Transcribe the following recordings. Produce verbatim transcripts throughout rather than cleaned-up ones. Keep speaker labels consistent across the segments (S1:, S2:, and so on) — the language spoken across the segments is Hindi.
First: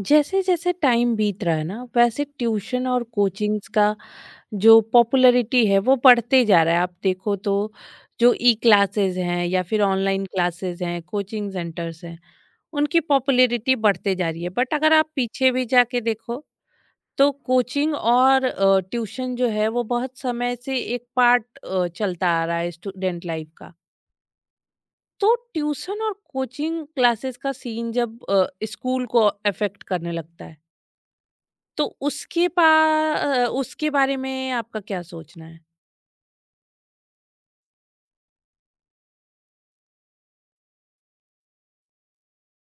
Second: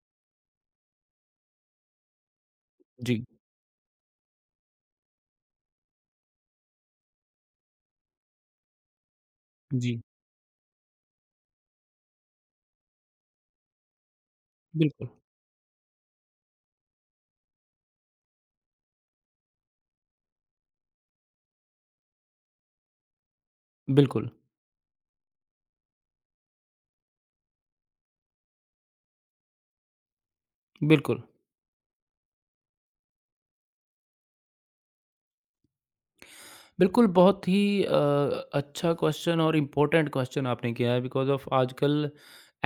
S1: जैसे जैसे टाइम बीत रहा है ना वैसे ट्यूशन और
S2: जी।
S1: कोचिंग्स का जो पॉपुलैरिटी है वो बढ़ते जा रहा है। आप देखो तो जो ई क्लासेस हैं या फिर
S2: जी।
S1: ऑनलाइन क्लासेस हैं, कोचिंग सेंटर्स हैं, उनकी पॉपुलैरिटी बढ़ते जा रही है। बट अगर
S2: बिल्कुल,
S1: आप पीछे भी जाके देखो तो कोचिंग और ट्यूशन जो है वो बहुत समय से एक पार्ट चलता आ रहा है स्टूडेंट लाइफ का।
S2: बिल्कुल,
S1: तो ट्यूशन और कोचिंग क्लासेस का सीन जब स्कूल को अफेक्ट करने लगता है
S2: बिल्कुल।
S1: तो उसके पा अ, उसके बारे में आपका क्या सोचना है?
S2: बिल्कुल, बहुत ही अ, अच्छा क्वेश्चन और इम्पोर्टेंट क्वेश्चन आपने किया है बिकॉज़ ऑफ़ आजकल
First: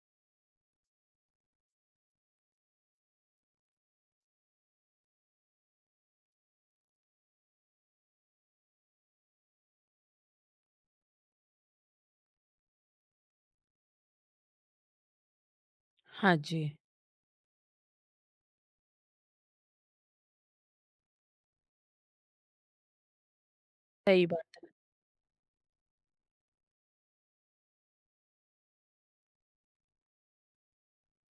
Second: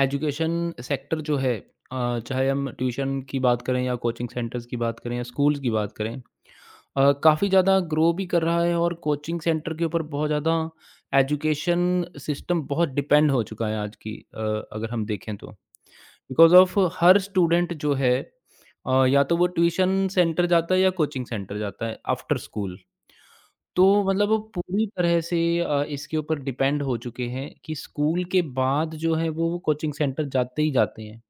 S2: एजुकेशन सेक्टर जो है, अ, चाहे हम ट्यूशन की बात करें या कोचिंग सेंटर्स की बात करें या स्कूल्स की बात करें। अ, काफ़ी ज़्यादा ग्रो भी कर रहा है और कोचिंग सेंटर के ऊपर बहुत ज़्यादा एजुकेशन सिस्टम बहुत डिपेंड हो चुका है आज की, अ, अगर हम देखें तो।
S1: हाँ
S2: बिकॉज़
S1: जी।
S2: ऑफ़ हर स्टूडेंट जो है, अ, या तो वो ट्यूशन सेंटर जाता है या कोचिंग सेंटर जाता है आफ्टर स्कूल। तो
S1: सही
S2: मतलब वो
S1: बात।
S2: पूरी तरह से अ, इसके ऊपर डिपेंड हो चुके हैं कि स्कूल के बाद जो है वो वो कोचिंग सेंटर जाते ही जाते हैं।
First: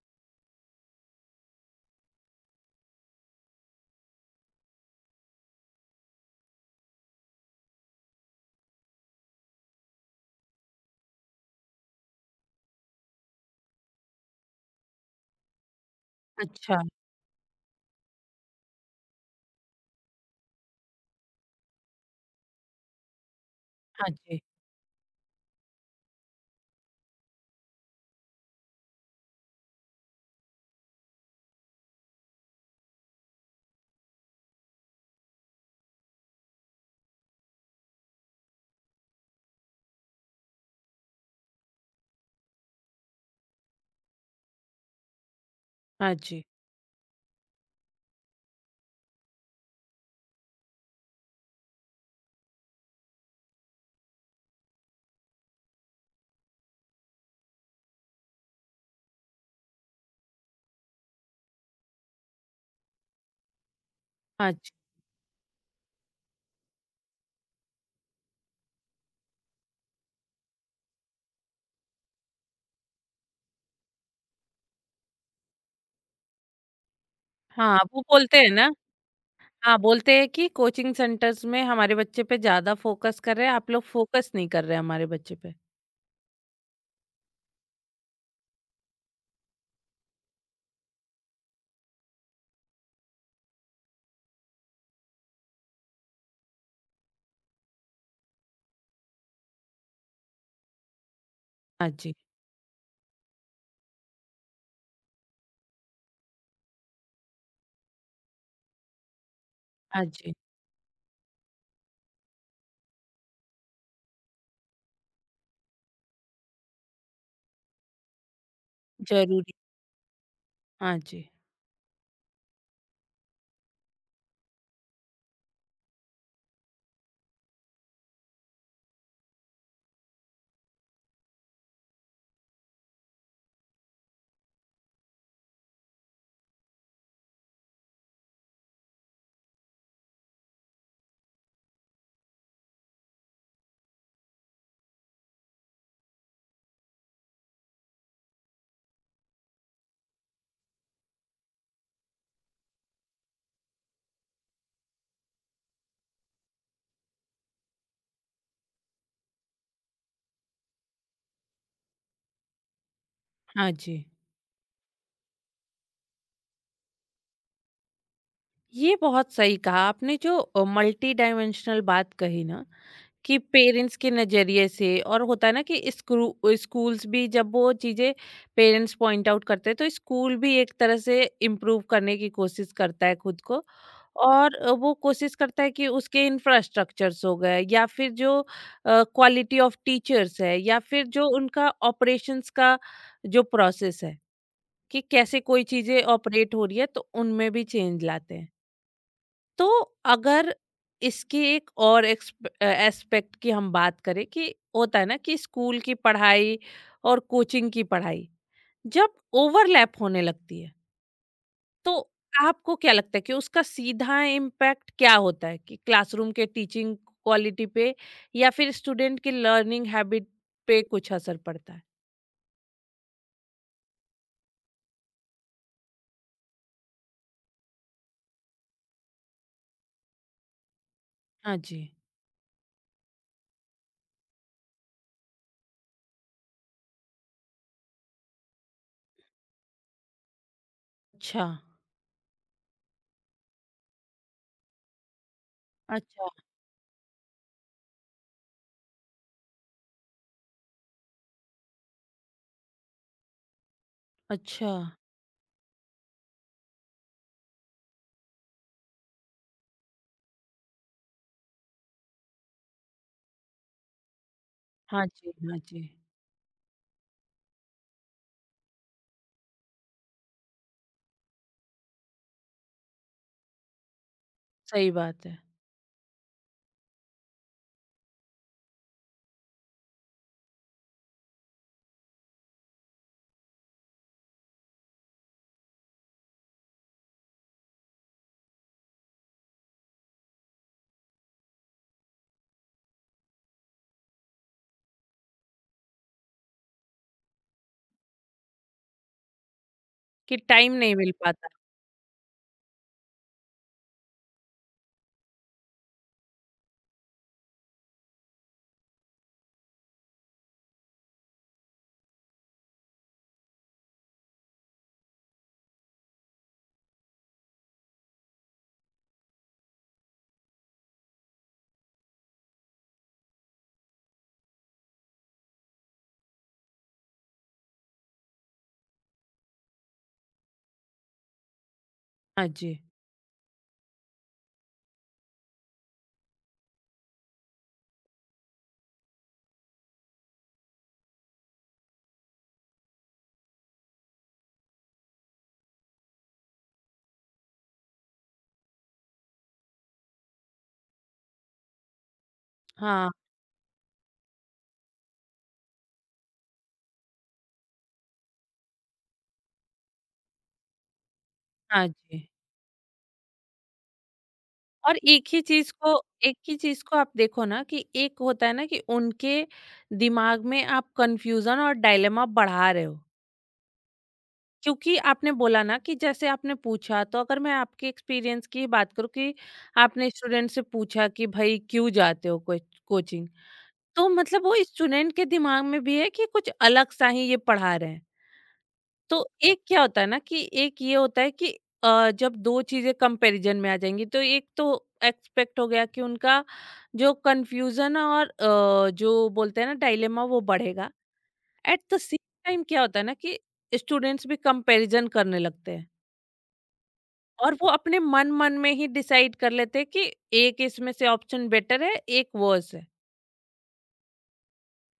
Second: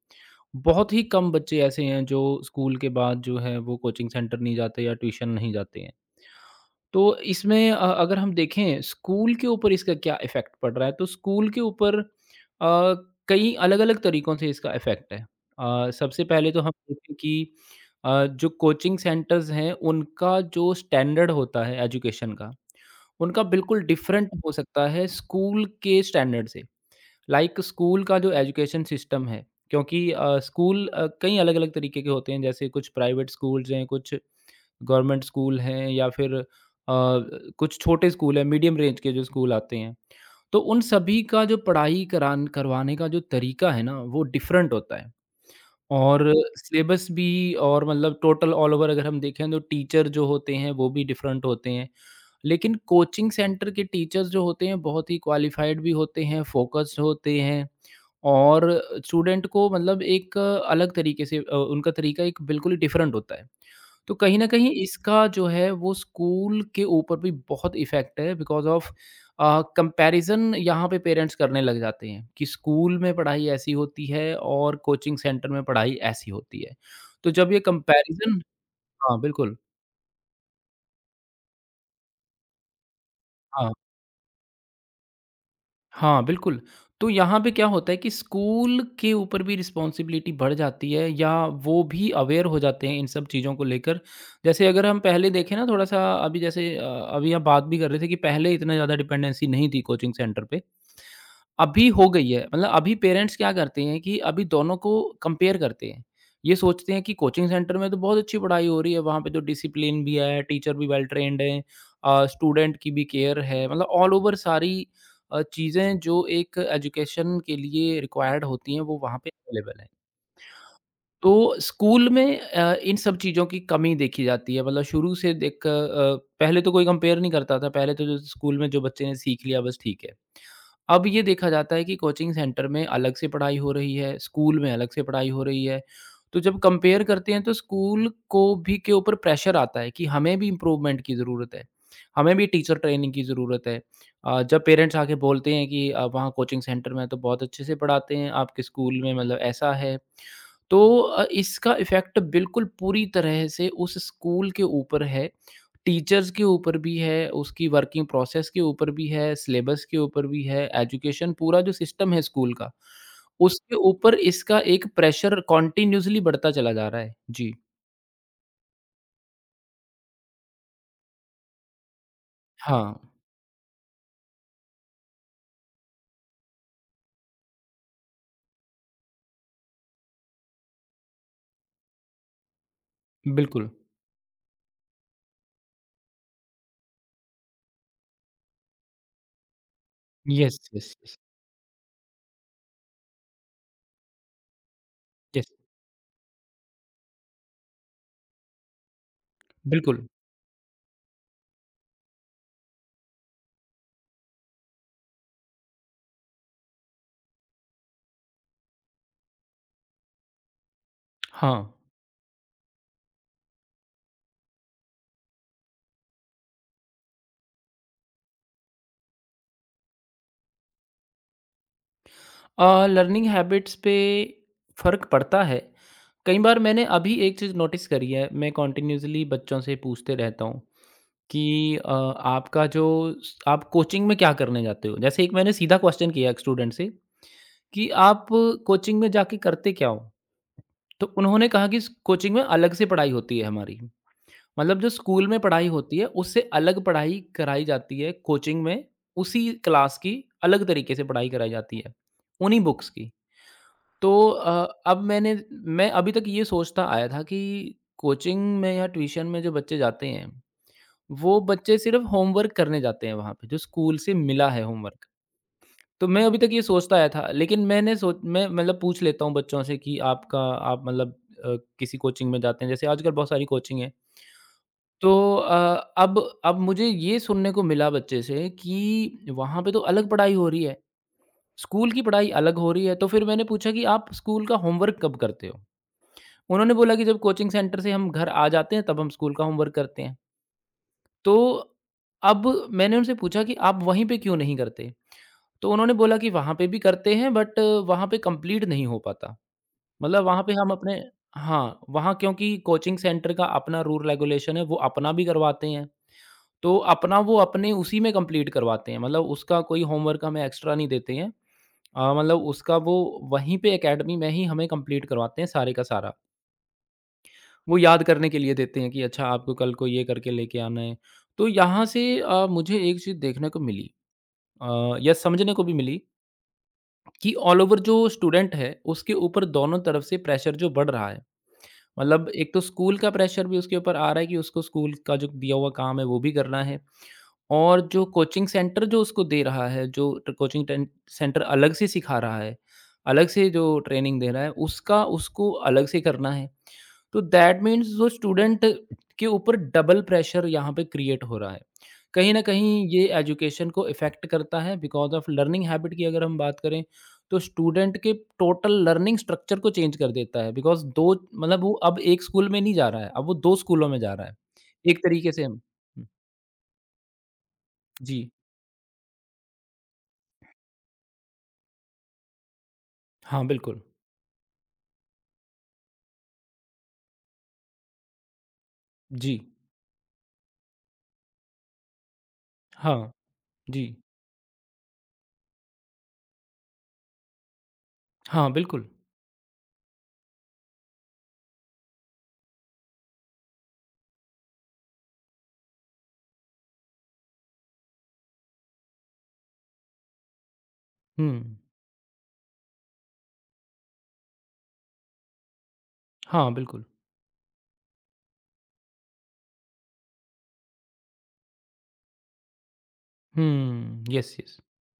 S2: बहुत ही कम बच्चे ऐसे हैं जो स्कूल के बाद जो है वो कोचिंग सेंटर नहीं जाते या ट्यूशन नहीं जाते हैं। तो इसमें अ, अगर हम देखें स्कूल के ऊपर इसका क्या इफ़ेक्ट पड़ रहा है, तो स्कूल के ऊपर अ, कई अलग-अलग तरीकों से इसका इफ़ेक्ट है। अ, सबसे पहले तो हम
S1: अच्छा।
S2: देखें कि अ, जो कोचिंग सेंटर्स हैं, उनका जो स्टैंडर्ड होता है एजुकेशन का, उनका बिल्कुल
S1: हाँ
S2: डिफरेंट
S1: जी।
S2: हो सकता है स्कूल के स्टैंडर्ड से। लाइक स्कूल का जो एजुकेशन सिस्टम है, क्योंकि अ, स्कूल अ, कई अलग-अलग तरीके के होते हैं, जैसे कुछ प्राइवेट स्कूल्स हैं, कुछ गवर्नमेंट स्कूल हैं या फिर अ, कुछ छोटे स्कूल हैं, मीडियम रेंज के जो स्कूल आते हैं। तो उन सभी का जो पढ़ाई करान करवाने का जो तरीका है ना, वो डिफरेंट होता है
S1: हाँ
S2: और
S1: जी।
S2: सिलेबस भी और मतलब टोटल ऑल ओवर अगर हम देखें तो टीचर जो होते हैं, वो भी डिफरेंट होते हैं। लेकिन कोचिंग सेंटर के टीचर्स जो होते हैं, बहुत ही क्वालिफ़ाइड भी होते हैं, फ़ोकस्ड होते हैं। और स्टूडेंट को मतलब एक अलग तरीके से अ, उनका तरीका एक बिल्कुल ही डिफरेंट होता है। तो कहीं न
S1: हाँ
S2: कहीं
S1: जी।
S2: इसका जो है वो स्कूल के ऊपर भी बहुत इफ़ेक्ट है बिकॉज़ ऑफ अ, कंपैरिज़न यहाँ पे पेरेंट्स करने लग जाते हैं कि स्कूल में पढ़ाई ऐसी होती है और कोचिंग सेंटर में पढ़ाई ऐसी होती है। तो जब ये
S1: हाँ, वो बोलते
S2: कंपैरिज़न।
S1: हैं ना।
S2: हाँ, बिल्कुल।
S1: हाँ, बोलते हैं कि कोचिंग सेंटर्स में हमारे बच्चे पे ज़्यादा फ़ोकस कर रहे हैं, आप
S2: हाँ।
S1: लोग फ़ोकस नहीं कर रहे हमारे बच्चे पे।
S2: हाँ, बिल्कुल। तो यहाँ पे क्या होता है कि स्कूल के ऊपर भी रिस्पॉन्सिबिलिटी बढ़ जाती है या वो भी अवेयर हो जाते हैं इन सब चीज़ों को लेकर। जैसे अगर हम पहले देखें ना थोड़ा-सा अभी जैसे अ, अभी आप बात भी कर रहे थे कि पहले इतना ज़्यादा डिपेंडेंसी नहीं थी कोचिंग सेंटर पे। अभी
S1: हाँ
S2: हो
S1: जी।
S2: गई है मतलब अभी पेरेंट्स क्या करते हैं कि अभी दोनों को कंपेयर करते हैं। ये सोचते हैं कि कोचिंग सेंटर में तो बहुत अच्छी पढ़ाई हो रही है, वहाँ पे तो डिसिप्लिन
S1: हाँ
S2: भी
S1: जी।
S2: है, टीचर भी वेल ट्रेन्ड हैं, अ, स्टूडेंट की भी केयर है। मतलब ऑल ओवर सारी अ, चीज़ें जो एक एजुकेशन के लिए रिक्वायर्ड होती हैं वो वहाँ पे
S1: ज़रूरी।
S2: अवेलेबल हैं।
S1: हाँ जी।
S2: तो स्कूल में अ, इन सब चीज़ों की कमी देखी जाती है मतलब शुरू से देख अ, पहले तो कोई कंपेयर नहीं करता था, पहले तो जो स्कूल में जो बच्चे ने सीख लिया बस ठीक है। अब ये देखा जाता है कि कोचिंग सेंटर में अलग से पढ़ाई हो रही है, स्कूल में अलग से पढ़ाई हो रही है। तो जब कंपेयर करते हैं तो स्कूल को भी के ऊपर प्रेशर आता है कि हमें भी इम्प्रूवमेंट की ज़रूरत है, हमें भी टीचर ट्रेनिंग की ज़रूरत है। अ, जब पेरेंट्स आके बोलते हैं कि अ, वहाँ कोचिंग सेंटर में तो बहुत अच्छे से पढ़ाते हैं, आपके स्कूल में मतलब ऐसा है। तो अ, इसका इफ़ेक्ट बिल्कुल पूरी तरह से उस स्कूल के ऊपर है, टीचर्स के ऊपर भी है, उसकी वर्किंग प्रोसेस के ऊपर भी है, सिलेबस के ऊपर भी है, एजुकेशन पूरा जो सिस्टम है स्कूल का,
S1: हाँ
S2: उसके
S1: जी।
S2: ऊपर इसका एक प्रेशर कंटीन्यूअसली बढ़ता चला जा रहा है। जी।
S1: ये बहुत सही कहा आपने जो अ, मल्टी डाइमेंशनल बात कही ना
S2: हाँ,
S1: कि पेरेंट्स के नज़रिए से। और होता है ना कि स्क्रू स्कूल्स भी जब वो चीज़ें पेरेंट्स पॉइंट आउट करते हैं तो स्कूल भी एक तरह से इम्प्रूव करने की कोशिश करता है खुद को।
S2: बिल्कुल।
S1: और अ, वो कोशिश करता है कि उसके इंफ्रास्ट्रक्चर्स हो गए या फिर जो क्वालिटी ऑफ टीचर्स है
S2: यस,
S1: या
S2: यस,
S1: फिर
S2: यस,
S1: जो उनका ऑपरेशंस का जो प्रोसेस है कि कैसे
S2: यस।
S1: कोई चीज़ें ऑपरेट हो रही है तो उनमें भी चेंज लाते हैं। तो
S2: बिल्कुल,
S1: अगर इसके एक और एस्पेक्ट की हम बात करें कि होता है ना कि स्कूल की पढ़ाई और कोचिंग की पढ़ाई जब ओवरलैप होने लगती है,
S2: हाँ।
S1: तो आपको क्या लगता है कि उसका सीधा इम्पैक्ट क्या होता है कि क्लासरूम के टीचिंग क्वालिटी पे या फिर स्टूडेंट की लर्निंग हैबिट पे कुछ असर पड़ता है?
S2: अ, लर्निंग हैबिट्स पे फ़र्क पड़ता है। कई बार मैंने अभी एक चीज़ नोटिस करी है, मैं कंटिन्यूअसली बच्चों से पूछते रहता हूँ कि
S1: हाँ जी।
S2: अ, आपका जो स आप कोचिंग में क्या करने जाते हो? जैसे एक मैंने सीधा क्वेश्चन किया एक स्टूडेंट से कि आप कोचिंग में जाके करते क्या हो? तो
S1: अच्छा।
S2: उन्होंने कहा कि स कोचिंग में अलग से पढ़ाई होती है हमारी। मतलब जो स्कूल में पढ़ाई होती है,
S1: अच्छा।
S2: उससे अलग पढ़ाई कराई जाती है कोचिंग में, उसी क्लास की अलग तरीके से पढ़ाई कराई जाती है, उन्हीं बुक्स की। तो अ,
S1: अच्छा।
S2: अब मैंने मैं अभी तक ये सोचता आया था कि कोचिंग में या ट्यूशन में जो बच्चे जाते हैं, वो बच्चे सिर्फ़ होमवर्क करने जाते हैं वहाँ पे, जो स्कूल से मिला है होमवर्क।
S1: हाँ जी। हाँ जी।
S2: तो मैं अभी तक ये सोचता आया था, लेकिन मैंने सोच मैं मतलब पूछ लेता हूँ बच्चों से कि आपका आप मतलब अ, किसी कोचिंग में जाते हैं, जैसे आजकल बहुत सारी कोचिंग है।
S1: सही
S2: तो
S1: बात है।
S2: अ, अब अब मुझे ये सुनने को मिला बच्चे से कि वहाँ पे तो अलग पढ़ाई हो रही है, स्कूल की पढ़ाई अलग हो रही है। तो फिर मैंने पूछा कि आप स्कूल का होमवर्क कब करते हो? उन्होंने बोला कि जब कोचिंग सेंटर से हम घर आ जाते हैं तब हम स्कूल का होमवर्क करते हैं। तो अब मैंने उनसे पूछा कि आप वहीं पे क्यों नहीं करते? तो उन्होंने बोला कि वहाँ पे भी करते हैं बट वहाँ पे कंप्लीट नहीं हो पाता। मतलब
S1: कि
S2: वहाँ पे हम
S1: टाइम
S2: अपने।
S1: नहीं मिल पाता।
S2: हाँ, वहाँ क्योंकि कोचिंग सेंटर का अपना रूल रेगुलेशन है, वो अपना भी करवाते हैं। तो अपना वो अपने उसी में कंप्लीट करवाते हैं, मतलब उसका कोई होमवर्क हमें एक्स्ट्रा नहीं देते हैं। अ, मतलब उसका वो वहीं पे अकेडमी में ही हमें कंप्लीट करवाते हैं सारे का सारा। वो याद करने के लिए देते हैं कि अच्छा आपको कल को ये करके लेके आना है। तो यहाँ से अ, मुझे एक चीज़ देखने को मिली अ, या समझने को भी मिली कि ऑल ओवर जो स्टूडेंट है, उसके ऊपर दोनों तरफ से प्रेशर जो बढ़ रहा है। मतलब
S1: हाँ
S2: एक तो
S1: जी।
S2: स्कूल का प्रेशर भी उसके ऊपर आ रहा है कि उसको स्कूल का जो दिया हुआ काम है वो भी करना है और जो कोचिंग सेंटर जो उसको दे रहा है, जो ट कोचिंग टेन सेंटर अलग से सिखा रहा है, अलग से जो ट्रेनिंग दे रहा है, उसका उसको अलग से करना है। तो दैट मीन्स जो स्टूडेंट के ऊपर डबल प्रेशर यहाँ पे क्रिएट हो रहा है। कहीं न कहीं ये
S1: हाँ।
S2: एजुकेशन को इफ़ेक्ट करता है बिकॉज़ ऑफ़ लर्निंग हैबिट की अगर हम बात करें, तो स्टूडेंट के टोटल लर्निंग स्ट्रक्चर को चेंज कर देता है बिकॉज़ दो मतलब वो
S1: हाँ
S2: अब एक
S1: जी।
S2: स्कूल में नहीं जा रहा है, अब वो दो स्कूलों में जा रहा है।
S1: और
S2: एक
S1: एक
S2: तरीके
S1: ही
S2: से हम।
S1: चीज़ को,
S2: हुँ।
S1: एक ही चीज़ को आप देखो ना कि एक
S2: जी।
S1: होता है ना कि उनके दिमाग में आप कन्फ्यूज़न और डायलेमा बढ़ा रहे हो।
S2: हाँ, बिल्कुल।
S1: क्योंकि आपने बोला ना कि जैसे आपने पूछा, तो अगर मैं आपके एक्सपीरियंस की बात करूँ
S2: जी।
S1: कि आपने स्टूडेंट से पूछा कि भई क्यों जाते हो कोच
S2: हाँ,
S1: कोचिंग?
S2: जी।
S1: तो मतलब वो स्टूडेंट के दिमाग में भी है कि कुछ अलग-सा ही ये पढ़ा रहे हैं।
S2: हाँ, बिल्कुल।
S1: तो एक क्या होता है ना कि एक ये होता है कि अ, जब दो चीज़ें कंपैरिजन में आ जाएँगी तो एक तो एक्सपेक्ट हो गया कि उनका जो कन्फ्यूज़न और अ, जो बोलते हैं ना डायलेमा वो बढ़ेगा।
S2: हुँ।
S1: एट द सेम टाइम क्या होता है ना कि स्टूडेंट्स भी कंपैरिजन करने लगते हैं
S2: हाँ, बिल्कुल।
S1: और वो अपने मन-मन में ही डिसाइड कर लेते हैं कि एक इसमें से ऑप्शन बेटर है, एक वर्स है।
S2: हुँ, येस, येस।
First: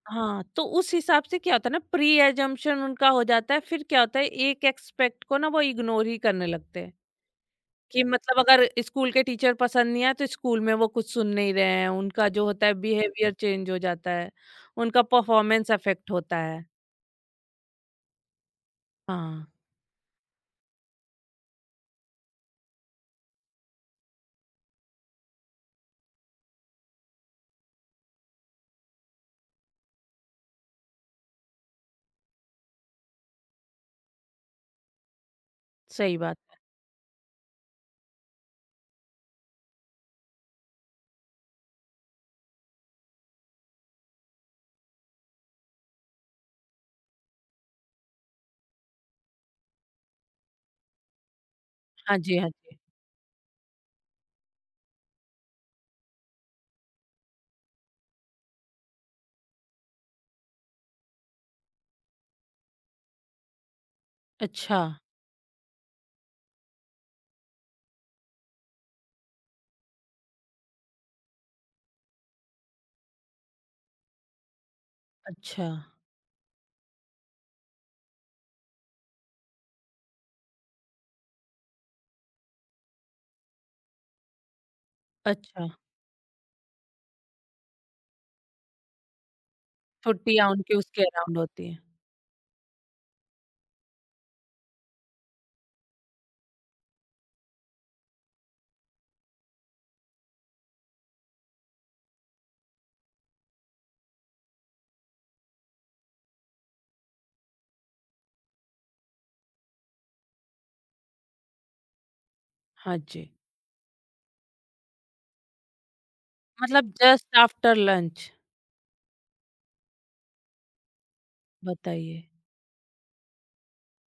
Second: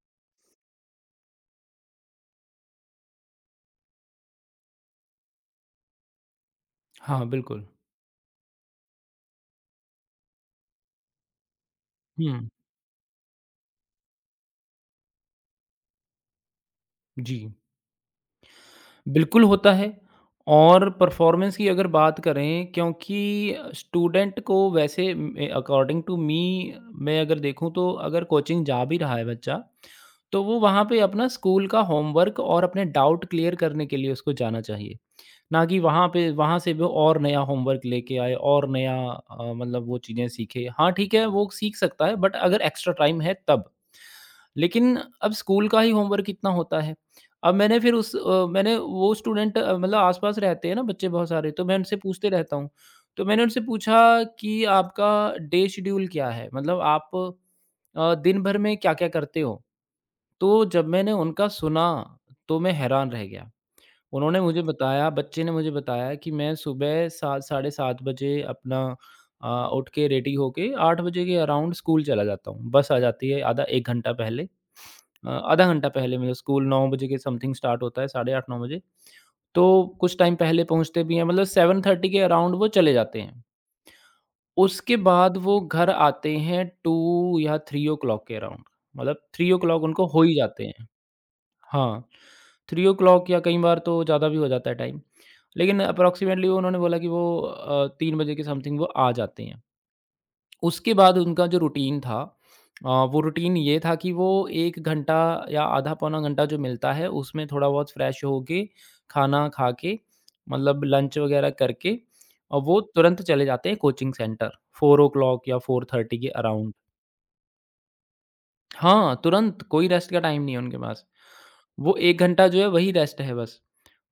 S1: हाँ, तो उस हिसाब से क्या होता है ना, प्री-असम्पशन उनका हो जाता है, फिर क्या होता है एक एक्सपेक्ट को ना वो इग्नोर ही करने लगते हैं।
S2: हाँ, बिल्कुल।
S1: कि मतलब अगर स्कूल के टीचर पसंद नहीं आए तो स्कूल में वो कुछ सुन नहीं रहे हैं, उनका जो
S2: हुँ,
S1: होता है बिहेवियर चेंज हो जाता है, उनका परफॉर्मेंस अफेक्ट होता है।
S2: जी। बिल्कुल
S1: हाँ,
S2: होता है और परफॉर्मेंस की अगर बात करें क्योंकि स्टूडेंट को वैसे अकॉर्डिंग टू मी मैं अगर देखूं तो अगर कोचिंग जा भी रहा है बच्चा तो वो वहाँ पे अपना स्कूल का होमवर्क और अपने डाउट क्लियर करने के लिए उसको जाना चाहिए, ना कि वहाँ
S1: सही
S2: पे
S1: बात है।
S2: वहाँ से वो और नया होमवर्क लेके आए और नया अ, मतलब वो चीज़ें सीखे। हाँ, ठीक है वो सीख सकता है बट अगर एक्स्ट्रा टाइम है तब। लेकिन अब स्कूल का ही होमवर्क इतना होता है। अब मैंने फिर उस अ, मैंने वो स्टूडेंट अ, मतलब आस-पास रहते हैं ना बच्चे बहुत सारे तो मैं उनसे
S1: हाँ
S2: पूछते
S1: जी। हाँ
S2: रहता हूँ।
S1: जी।
S2: तो मैंने उनसे पूछा कि आपका डे शेड्यूल क्या है? मतलब आप अ, दिन भर में क्या-क्या करते हो? तो जब मैंने उनका सुना तो मैं हैरान रह गया। उन्होंने मुझे
S1: अच्छा।
S2: बताया बच्चे ने मुझे बताया कि मैं सुबह सात साढ़े सात बजे अपना अ, उठ के रेडी होके आठ बजे के अराउंड स्कूल चला जाता हूँ। बस आ जाती है आधा एक घंटा पहले। अ, आधा
S1: अच्छा।
S2: घंटा पहले मतलब स्कूल नौ बजे के समथिंग स्टार्ट होता है, साढ़े आठ नौ बजे। तो कुछ टाइम पहले पहुँचते भी हैं, मतलब साढ़े सात के अराउंड वो चले जाते हैं। उसके बाद वो
S1: अच्छा।
S2: घर आते हैं दो या तीन ओ क्लॉक के अराउंड, मतलब तीन ओ क्लॉक उनको हो ही
S1: छुट्टियाँ
S2: जाते
S1: उनकी
S2: हैं।
S1: उसके अराउंड होती हैं।
S2: हाँ, तीन या कई बार तो ज़्यादा भी हो जाता है टाइम। लेकिन अप्रॉक्सिमेटली वो उन्होंने बोला कि वो अ, तीन बजे के समथिंग वो आ जाते हैं। उसके बाद उनका जो रूटीन था अ, वो रूटीन ये था कि वो एक घंटा या आधा पौना घंटा जो मिलता है, उसमें थोड़ा बहुत फ्रेश होके, खाना खा के, मतलब लंच वगैरह करके और वो
S1: हाँ
S2: तुरंत
S1: जी।
S2: चले जाते हैं कोचिंग सेंटर, चार या साढ़े चार के अराउंड।
S1: मतलब जस्ट आफ्टर लंच।
S2: हाँ, तुरंत कोई रेस्ट का टाइम नहीं है उनके पास। वो एक
S1: बताइए।
S2: घंटा जो है वही रेस्ट है बस।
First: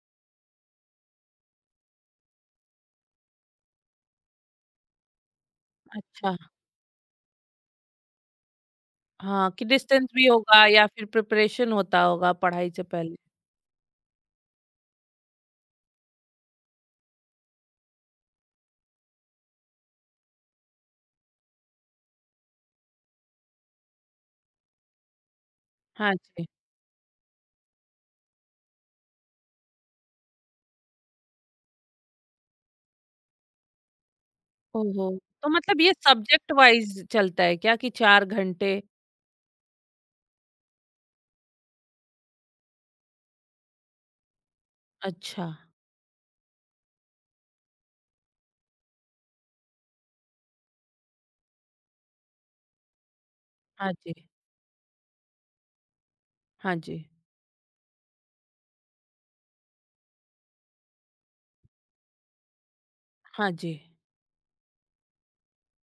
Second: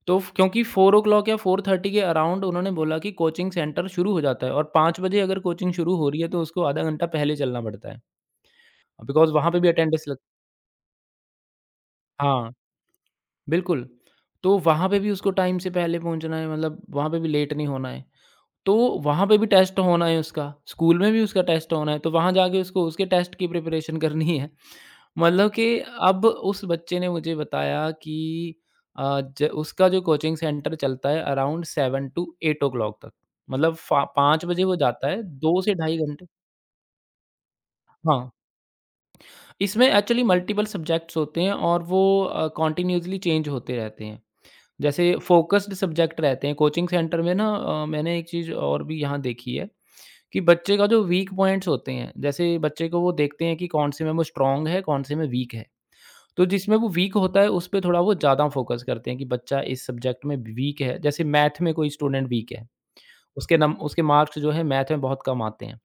S2: तो फ क्योंकि चार या साढ़े चार के अराउंड उन्होंने बोला कि कोचिंग सेंटर शुरू हो जाता है और पाँच बजे अगर कोचिंग शुरू हो रही है
S1: अच्छा।
S2: तो उसको आधा घंटा पहले चलना पड़ता है। बिकॉज़ वहाँ
S1: हाँ,
S2: पे
S1: कि
S2: भी अटेंडेंस
S1: डिस्टेंस
S2: लग
S1: भी होगा या फिर प्रिपरेशन होता होगा
S2: हाँ,
S1: पढ़ाई से पहले।
S2: बिल्कुल। तो वहाँ पे भी उसको टाइम से पहले पहुँचना है, मतलब वहाँ पे भी लेट नहीं होना है। तो वहाँ पे भी टेस्ट होना है उसका, स्कूल में भी उसका टेस्ट होना है, तो वहाँ जाके उसको उसके टेस्ट की प्रिपरेशन करनी है। मतलब कि
S1: हाँ
S2: अब
S1: जी।
S2: उस बच्चे ने मुझे बताया कि अ, ज उसका जो कोचिंग सेंटर चलता है अराउंड सात टू आठ ओ क्लॉक तक। मतलब फा पाँच बजे वो जाता
S1: ओहो!
S2: है,
S1: तो
S2: दो से
S1: मतलब ये
S2: ढाई घंटे।
S1: सब्जेक्ट वाइज़ चलता है क्या कि चार
S2: हाँ,
S1: घंटे।
S2: इसमें एक्चुअली मल्टीपल सब्जेक्ट्स होते हैं और वो अ, कंटीन्यूअसली चेंज होते रहते हैं। जैसे
S1: अच्छा।
S2: फ़ोकस्ड सब्जेक्ट रहते हैं, कोचिंग सेंटर में ना अ, मैंने एक चीज़ और भी यहाँ देखी है कि बच्चे का जो वीक पॉइंट्स होते हैं, जैसे बच्चे को वो देखते हैं कि
S1: हाँ
S2: कौन-से में
S1: जी।
S2: वो स्ट्रॉन्ग है, कौन-से में वीक है। तो
S1: हाँ
S2: जिसमें वो
S1: जी।
S2: वीक होता है, उस पे थोड़ा वो ज़्यादा फ़ोकस करते हैं कि बच्चा इस सब्जेक्ट में वीक है। जैसे मैथ में कोई स्टूडेंट वीक है,
S1: हाँ
S2: उसके
S1: जी।
S2: नम उसके मार्क्स जो है मैथ में बहुत कम आते हैं,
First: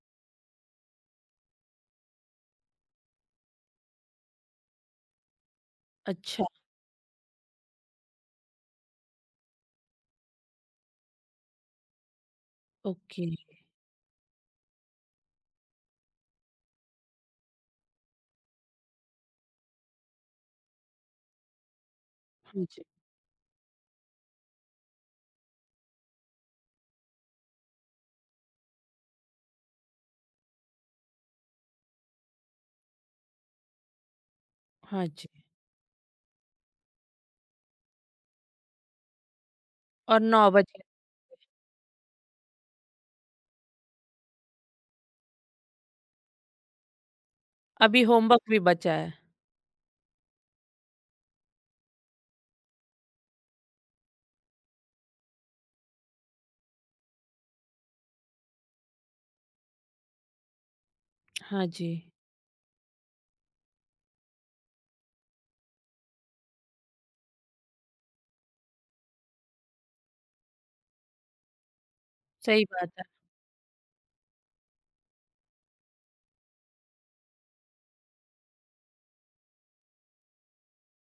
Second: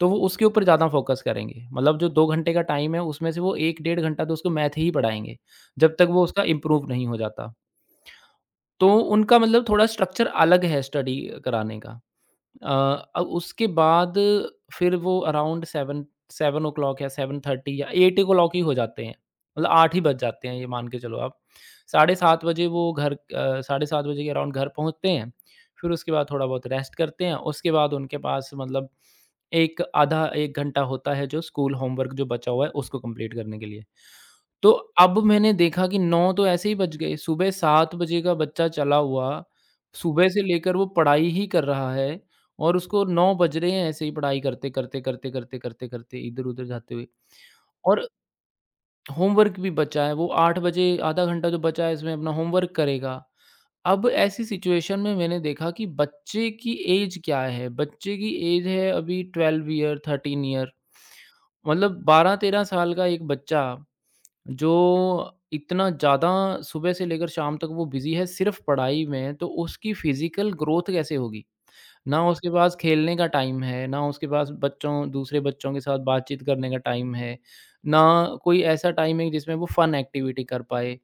S2: तो वो उसके ऊपर ज़्यादा फ़ोकस करेंगे। मतलब जो दो घंटे का टाइम है, उसमें से वो एक डेढ़ घंटा तो उसको मैथ ही पढ़ाएँगे, जब तक वो उसका
S1: अच्छा।
S2: इम्प्रूव नहीं हो जाता। तो उनका मतलब थोड़ा स्ट्रक्चर अलग है स्टडी कराने का। अ, अ,
S1: ओके।
S2: उसके बाद फिर वो अराउंड सात सात ओ क्लॉक या साढ़े सात या आठ ओ क्लॉक ही हो जाते हैं। मतलब आठ ही बज जाते हैं ये मान के चलो आप। साढ़े सात
S1: हाँ
S2: बजे
S1: जी।
S2: वो घर अ, साढ़े सात बजे के अराउंड घर पहुँचते हैं। फिर उसके बाद थोड़ा बहुत रेस्ट करते हैं। उसके बाद उनके पास मतलब एक आधा एक घंटा होता है जो स्कूल होमवर्क जो बचा हुआ है उसको कंप्लीट करने के लिए। तो
S1: हाँ
S2: अब
S1: जी।
S2: मैंने देखा कि नौ तो ऐसे ही बज गए, सुबह सात बजे का बच्चा चला हुआ,
S1: और
S2: सुबह से
S1: नौ
S2: लेकर
S1: बजे
S2: वो पढ़ाई ही कर रहा है और उसको नौ बज रहे हैं ऐसे ही पढ़ाई करते, करते, करते, करते, करते, करते इधर-उधर जाते हुए।
S1: अभी
S2: और
S1: होमवर्क भी बचा है।
S2: होमवर्क भी बचा है, वो आठ बजे आधा घंटा जो बचा है इसमें अपना होमवर्क करेगा। अब ऐसी सिचुएशन में मैंने देखा कि बच्चे की एज क्या है, बच्चे की एज है अभी ट्वेल्व ईयर, थर्टीन ईयर,
S1: हाँ जी।
S2: मतलब बारह तेरह साल का एक बच्चा जो इतना ज़्यादा सुबह से लेकर शाम तक वो बिज़ी है सिर्फ़ पढ़ाई में, तो उसकी फ़िज़िकल ग्रोथ कैसे होगी? ना उसके
S1: सही
S2: पास
S1: बात है।
S2: खेलने का टाइम है, ना उसके पास बच्चों दूसरे बच्चों के साथ बातचीत करने का टाइम है, ना कोई ऐसा टाइम है जिसमें वो फ़न एक्टिविटी कर पाए।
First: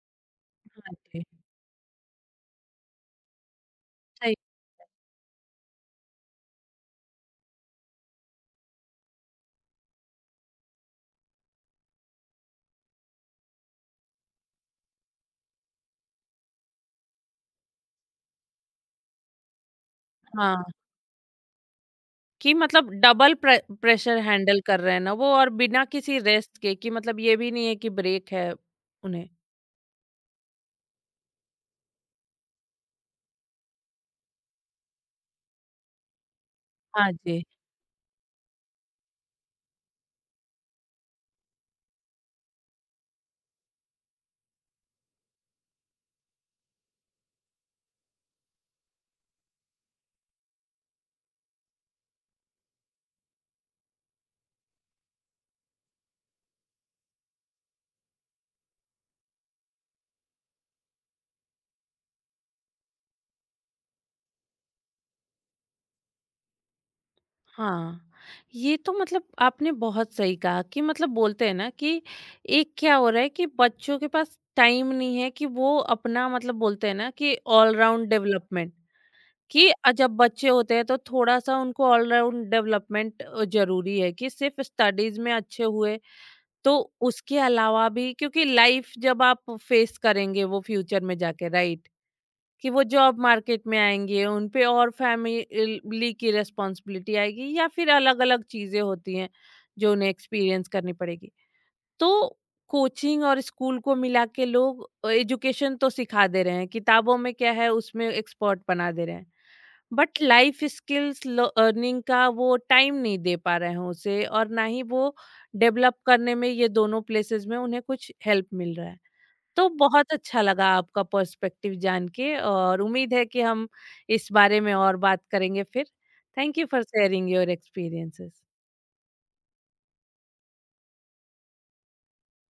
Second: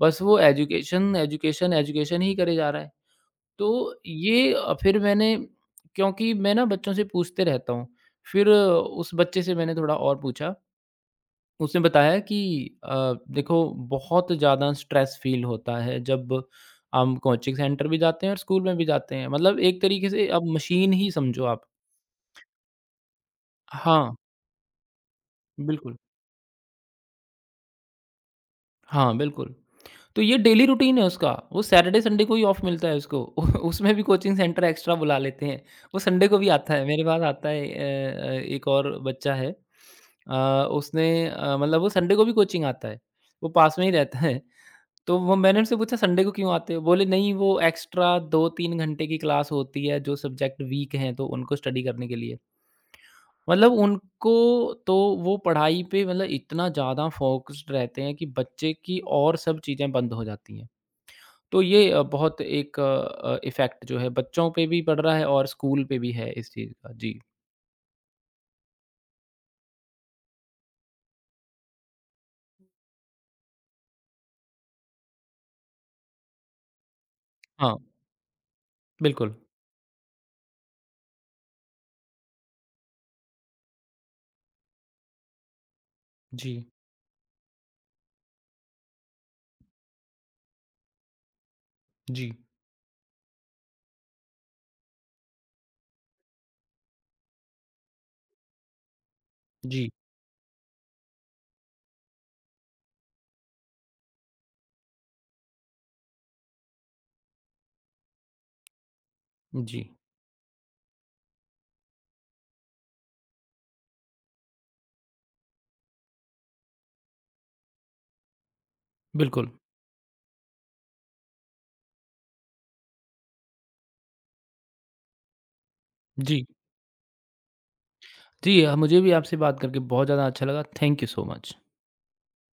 S2: बस वो एजुकेशन,
S1: आपकी,
S2: एजुकेशन, एजुकेशन ही करे जा रहा है। तो
S1: सही।
S2: ये अ, फिर मैंने, क्योंकि मैं ना बच्चों से पूछते रहता हूँ, फिर अ, उस बच्चे से मैंने थोड़ा और पूछा, उसने बताया कि अ, देखो बहुत ज़्यादा स्ट्रेस फ़ील होता है जब हम कोचिंग सेंटर भी जाते हैं और स्कूल में भी जाते हैं। मतलब एक तरीके से अब
S1: हाँ,
S2: मशीन ही समझो आप।
S1: कि मतलब डबल प्रे
S2: हाँ,
S1: प्रेशर हैंडल कर रहे हैं ना वो, और बिना
S2: बिल्कुल।
S1: किसी रेस्ट के कि मतलब ये भी नहीं है कि ब्रेक है
S2: हाँ,
S1: उन्हें।
S2: बिल्कुल। तो ये डेली रूटीन है उसका। वो सैटरडे, संडे को ही ऑफ मिलता है उसको। उ- उसमें भी कोचिंग सेंटर एक्स्ट्रा बुला लेते हैं। वो संडे को भी आता है, मेरे
S1: हाँ
S2: पास
S1: जी।
S2: आता है अ अ, एक और बच्चा है। अ, उसने अ, मतलब वो संडे को भी कोचिंग आता है। वो पास में ही रहता है। तो वो मैंने उनसे पूछा संडे को क्यों आते हो? बोले नहीं, वो एक्स्ट्रा दो तीन घंटे की क्लास होती है जो सब्जेक्ट वीक हैं तो उनको स्टडी करने के लिए। मतलब उनको तो वो पढ़ाई पे मतलब इतना ज़्यादा फ़ोकस्ड रहते हैं कि बच्चे की और सब चीज़ें बंद हो जाती हैं। तो ये अ, बहुत एक अ, इफ़ेक्ट जो है बच्चों पे भी पड़ रहा है और स्कूल पे भी है इस चीज़ का। जी।
S1: हाँ, ये तो मतलब आपने बहुत सही कहा कि मतलब बोलते हैं ना कि एक क्या हो रहा है कि बच्चों के पास टाइम नहीं है कि वो अपना मतलब बोलते हैं ना कि
S2: हाँ,
S1: ऑलराउंड डेवलपमेंट,
S2: बिल्कुल।
S1: कि अ, जब बच्चे होते हैं तो थोड़ा सा उनको ऑलराउंड डेवलपमेंट जरूरी है कि सिर्फ स्टडीज में अच्छे हुए।
S2: जी,
S1: तो उसके अलावा भी क्योंकि लाइफ जब आप फेस करेंगे वो फ्यूचर में जाके, राइट,
S2: जी,
S1: कि वो जॉब मार्केट में आएँगे, उन पे और फैमिली की रिस्पॉन्सिबिलिटी आएगी या फिर अलग-अलग चीज़ें होती हैं,
S2: जी,
S1: जो उन्हें एक्सपीरियंस करनी पड़ेगी। तो कोचिंग और स्कूल को मिला के लोग अ, एजुकेशन तो सिखा दे रहे हैं, किताबों में क्या है उसमें एक्सपर्ट बना दे रहे हैं।
S2: जी।
S1: बट लाइफ स्किल्स लर्निंग का वो टाइम नहीं दे पा रहे हैं उसे, और ना ही वो डेवलप करने में ये दोनों प्लेसेस में उन्हें कुछ हेल्प मिल रहा है।
S2: बिल्कुल।
S1: तो बहुत अच्छा लगा आपका पर्सपेक्टिव जान के, और उम्मीद है कि हम इस बारे में और बात करेंगे फिर।
S2: जी।
S1: Thank you for sharing your experiences.
S2: जी, अ, मुझे भी आपसे बात करके बहुत ज़्यादा अच्छा लगा। Thank you so much.